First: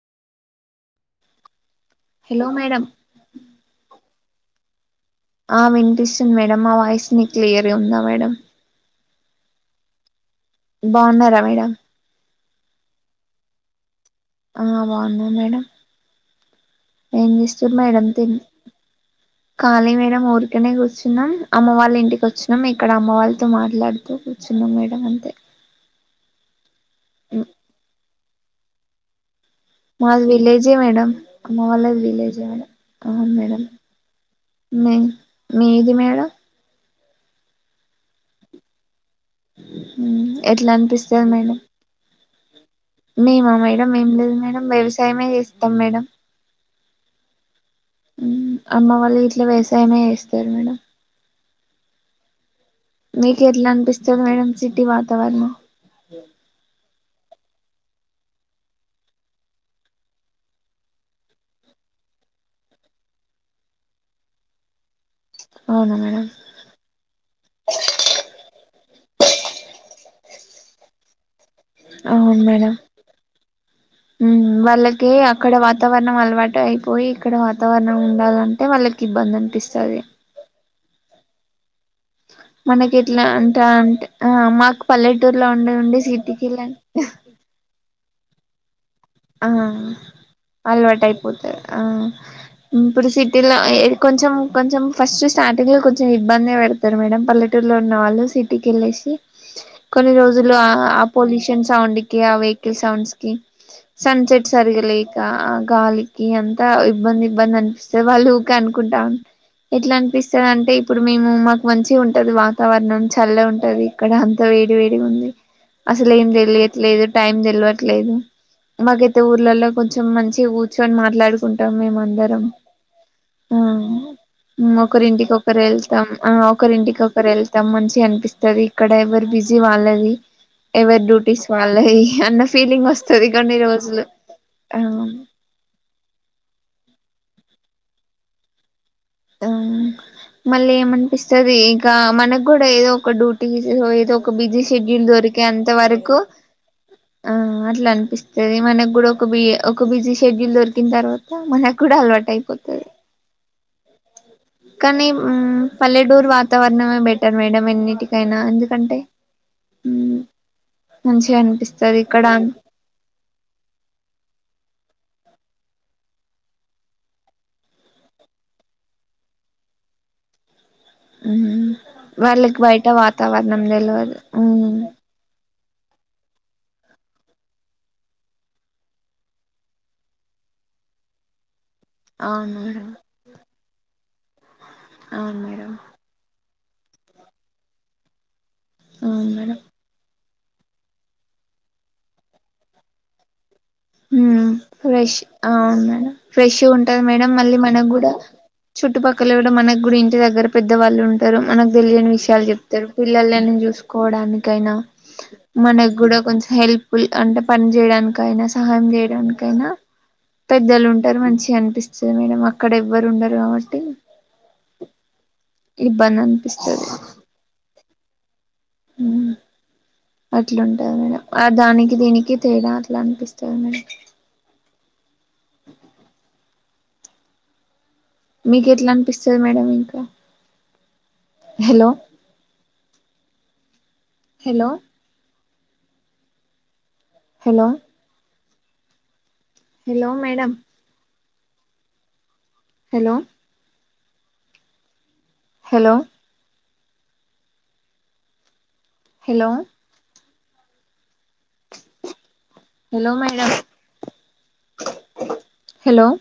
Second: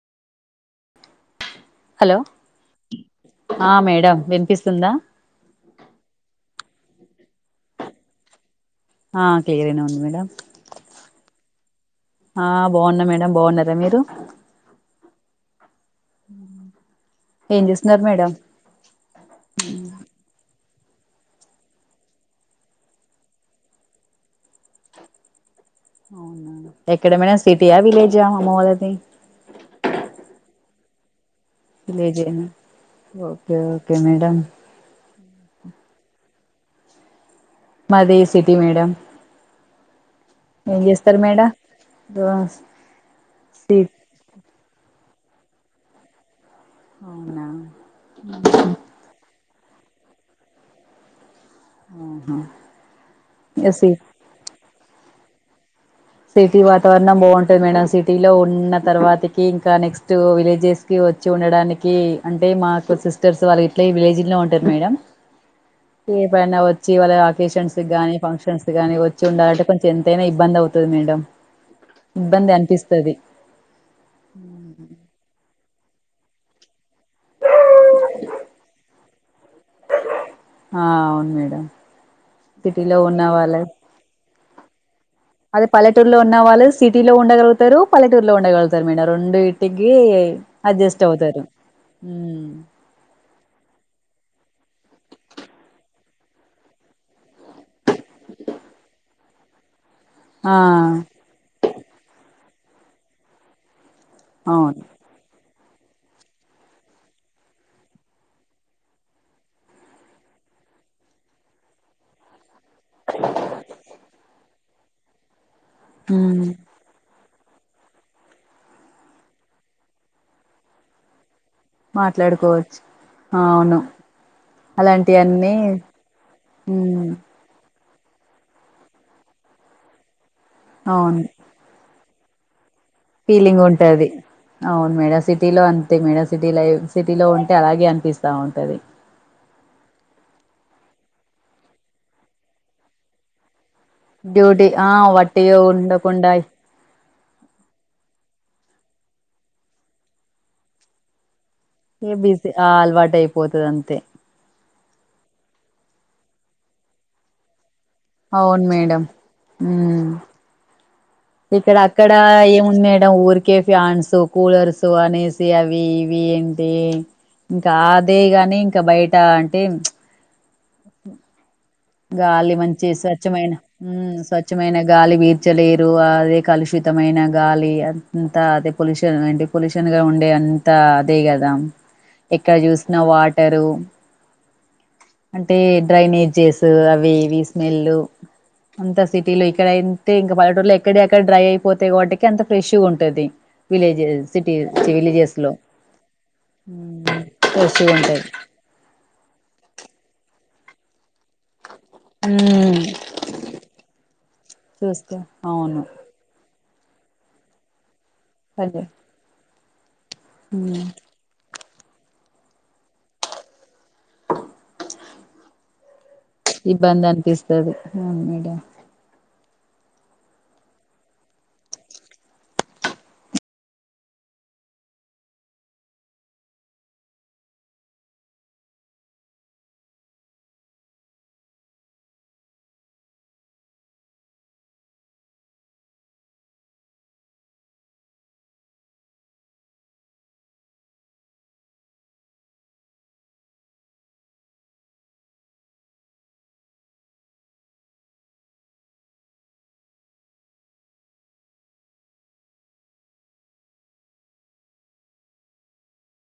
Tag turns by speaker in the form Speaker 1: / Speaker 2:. Speaker 1: Hello ఆ madam వినిపిస్తుందా
Speaker 2: మీక్లియర్గా ఉందా మేడమ్
Speaker 1: ఆ క్లియర్గనే ఉంది మేడమ్
Speaker 2: బాగున్నారా మేడమ్
Speaker 1: ఆ బాగున్నా మేడమ్ బాగున్నారా మీరు
Speaker 2: ఆ బాగున్నా మేడమ్ ఏం చేస్తురు
Speaker 1: చేస్తున్నారు
Speaker 2: మేడమ్
Speaker 1: మేడం
Speaker 2: తిన్ ఖాళీ మేడమ్ ఊర్ కనే కూర్చున్నాం అమ్మ వాళ్ళ ఇంటికి వచ్చినం, ఇక్కడ అమ్మ వాళ్ళతో మాట్లాడుతూ కూర్చున్నాం మేడమ్ అంతే.
Speaker 1: అవునా ఎక్కడ మేడమ్ సిటీయా విలేజా అమ్మవాళ్ళది
Speaker 2: మాది విలేజే మేడం అమ్మవాళ్ళది విలేజే
Speaker 1: విలేజేనా
Speaker 2: మేడమ్ అవును
Speaker 1: ఓకే
Speaker 2: మేడమ్
Speaker 1: ఓకే మేడం
Speaker 2: మేం మీది మేడమ్
Speaker 1: మాది సిటీ మేడమ్
Speaker 2: మ్మ్ ఎట్ల అనిపిస్తది మేడం
Speaker 1: [unintelligible]
Speaker 2: మేమా
Speaker 1: సి
Speaker 2: మేడమ్ ఏం లేదు మేడమ్ వ్యవసాయమే చేస్తం మేడమ్
Speaker 1: హవునా
Speaker 2: ఉమ్ అమ్మ వాళ్ళు గిట్లా వ్యవసాయమే చేస్తారు మేడమ్
Speaker 1: ఆహ
Speaker 2: మీకు ఎట్లా అనిపిస్తది మేడం సిటీ వాతావరణం
Speaker 1: సిటీ వా తావరణం బాగుంటది మేడం సిటీలో ఉన్న తర్వాతకి ఇంకా నెక్స్ట్ విలేజెస్ కి వచ్చి ఉండడాని కి అంటే మాకు సిస్టర్స్ వాళ్ళు ఇట్లా విలేజ్ లోనే ఉంటరు మేడమ్
Speaker 2: హా
Speaker 1: ఎపుడైనా వచ్చి వాళ్ళ అకేషన్స్ కి గాని ఫంక్షన్స్ గానీ వచ్చి ఉండాలంటే కొంచెం ఎంతైనా ఇబ్బంది అవు తది మేడమ్ ఇబ్బంది అనిపిస్తది
Speaker 2: ఉమ్ వాళ్ళకి అక అక్కడ వాతావరణం అలవాటు అయిపోయి ఇక్కడ వాతావరణం ఉండాలంటే వాళ్ళకి ఇబ్బంది అనిపిస్తది
Speaker 1: ఆ అవును మేడమ్
Speaker 2: మనకి
Speaker 1: సిటీలో ఉన్న
Speaker 2: ఎట్లా అంట
Speaker 1: వాళ్ళు
Speaker 2: అంటే ఆ మాకు పల్లెటూరులో
Speaker 1: అదే
Speaker 2: ఉండి ఉండి
Speaker 1: పల్లెటూరులో
Speaker 2: సిటీకి
Speaker 1: ఉన్నవాళ్ళు సిటీలో ఉండగలుగుతారు పలటూరిలో ఉండ మీ రెండు
Speaker 2: ఆ
Speaker 1: ఇంటికి అడ్జస్ట్
Speaker 2: అలవాటు
Speaker 1: అవుతారు
Speaker 2: అయిపోతది ఏది కొంచం కొంచెం ఫస్ట్ స్టార్టింగ్ లో కొంచెం ఇబ్బంది పెడతారు మేడం పల్లెటూరులో ఉన్న వాళ్ళు సిటీకి వెళ్ళిసి కొన్ని రోజులు ఆ పొల్యూషన్ సౌండ్ కి ఆ వెహికల్ సౌండ్స్ కి సన్సెట్
Speaker 1: అవును
Speaker 2: సరిగలేక గాలికి అంతా ఇబ్బంది ఇబ్బంది అనిపిస్తే వాళ్ళు ఊరిక అనుకుంటాం ఎట్లా అనిపిస్తుంది అంటే ఇప్పుడు మేము మాకు మంచి ఉంటది వా వాతావరణం చల్ల ఉంటది ఇక్కడ అంత వేడి వేడి ఉంది అసలు ఏం
Speaker 1: మ్మ్
Speaker 2: తెలియట్లేదు టైం తెలవట్లేదు మాకైతే ఊర్లలో కొంచెం మంచి కూర్చుొని మాట్లాడుకు కుంటాం మేము అందరం
Speaker 1: మాట్లాడుకోవచ్చు
Speaker 2: ఆ
Speaker 1: అవును
Speaker 2: ఒకరింటికి
Speaker 1: అలాంటియన్నీ
Speaker 2: ఒకరు వెళ్తాం ఆ ఒకరింటికి
Speaker 1: మ్మ్
Speaker 2: ఒకరు వెళ్తాం మంచి అనిపిస్తది ఇక్కడ ఎవరు బిజీ వాళ్ళది ఎవరి
Speaker 1: అవును
Speaker 2: డ్యూటీస్ వాళ్ళది అన్న ఫీలింగ్ వస్తది
Speaker 1: ఫీలింగ్ ఉంటది
Speaker 2: ఆ
Speaker 1: అవును మెడా సిటీ లో అంతే మెడా సిటీ లై సిటీలో ఉంటే అలాగే అనిపిస్తా ఉంటది
Speaker 2: ఆ మళ్ళీ ఏమనిపిస్తుంది ఇంకా మనకు కూడా ఏదో ఒక డ్యూటీ ఏదో ఒక బిజీ
Speaker 1: డ్యూటీ ఆ
Speaker 2: షెడ్యూల్ దొరికే
Speaker 1: వట్టిగా
Speaker 2: అంత వరకు
Speaker 1: ఉండకుండా
Speaker 2: ఆ అట్లా అనిపిస్తది మనకి కూడా ఒక బి ఒక బిజీ షెడ్యూల్ దొరికిన తర్వాత మన కూడా
Speaker 1: ఏ
Speaker 2: అలవాటు
Speaker 1: బిజీ ఆ
Speaker 2: అయిపోతది
Speaker 1: అలవాటు అయిపోతది అంతే
Speaker 2: కానీ పల్లెటూర్ వాతావరణమే బెటర్ మేడమ్ ఎన్ని ఇటికైనా
Speaker 1: అవును
Speaker 2: ఎందుకంటే
Speaker 1: మేడం ఉమ్
Speaker 2: మంచిగా
Speaker 1: ఇక్కడ
Speaker 2: అనిపిస్తది
Speaker 1: అక్కడ ఏముంది మడం ఊరికే ఫ్యాన్స్ కూలర్స్ అనే అవి ఇవి ఏంటి ఇంకా అదే గాని ఇంకా బయట అంటే
Speaker 2: హమ్
Speaker 1: గాలి మంచి స్వచ్ఛమైన
Speaker 2: తెలవదు
Speaker 1: స్వచ్ఛమైన గాలి బీ లేరు అదే కలుషితమైన గాలి అంతా అదే పొల్యషన్ అంట పొల్యూషన్ గా ఉండే అంత అదే కదా
Speaker 2: అవును
Speaker 1: ఎక్కడ
Speaker 2: మేడం
Speaker 1: చూసిన వాటరు
Speaker 2: అవును
Speaker 1: అంటే
Speaker 2: మేడం
Speaker 1: డ్రైనేజెస్ అవి ఇవి స్మెల్ అంత
Speaker 2: అవును
Speaker 1: సిటీలో
Speaker 2: మేడం
Speaker 1: ఇక్కడ అయితే ఇంకా పలటూరులో ఎక్కడ అక్కడ డ్రై అయిపోతే వాటికి అంత ఫ్రెష్ ఉంటది విలేజెస్
Speaker 2: ఉమ్
Speaker 1: సిటీ
Speaker 2: ఫ్రెష్
Speaker 1: విలేజెస్ లో
Speaker 2: అవును మేడం ఫ్రెష్ ఉంటది మేడం మళ్ళీ మనం
Speaker 1: ఫ్రెష్గా
Speaker 2: కూడా
Speaker 1: ఉంటది
Speaker 2: చుట్టుపక్కల కూడా మనకు కూడా ఇంటి దగ్గర పెద్దవాళ్ళు ఉంటారు మనకు తెలియని విషయాలు
Speaker 1: మ్మ్
Speaker 2: చెప్తారు పిల్లలు చూసుకోవడాన్ని కైనా
Speaker 1: చూసుకో అవును
Speaker 2: మనకు కూడా కొంచెం హెల్ప ఫుల్ అంటే పని చేయడానికైనా
Speaker 1: అదే
Speaker 2: సహాయం చేయడానికైనా పెద్దలు
Speaker 1: మ్మ్
Speaker 2: ఉంటారు మంచి అనిపిస్తుంది మేడం అక్కడ ఎవ్వరు ఉండరు కాబట్టి ఇబ్బంది అనిపిస్తది
Speaker 1: ఇబ్బంద అనిపిస్తది మేడం
Speaker 2: ఉమ్ అట్లాంటది మేడం ఆ దానికి దీనికి తేడా అట్లా అనిపిస్తది మేడం
Speaker 1: అ
Speaker 2: మీకు ఎట్లా అనిపిస్తుంది మేడం ఇంకా hello hello hello hello madam hello hello hello hello madam hello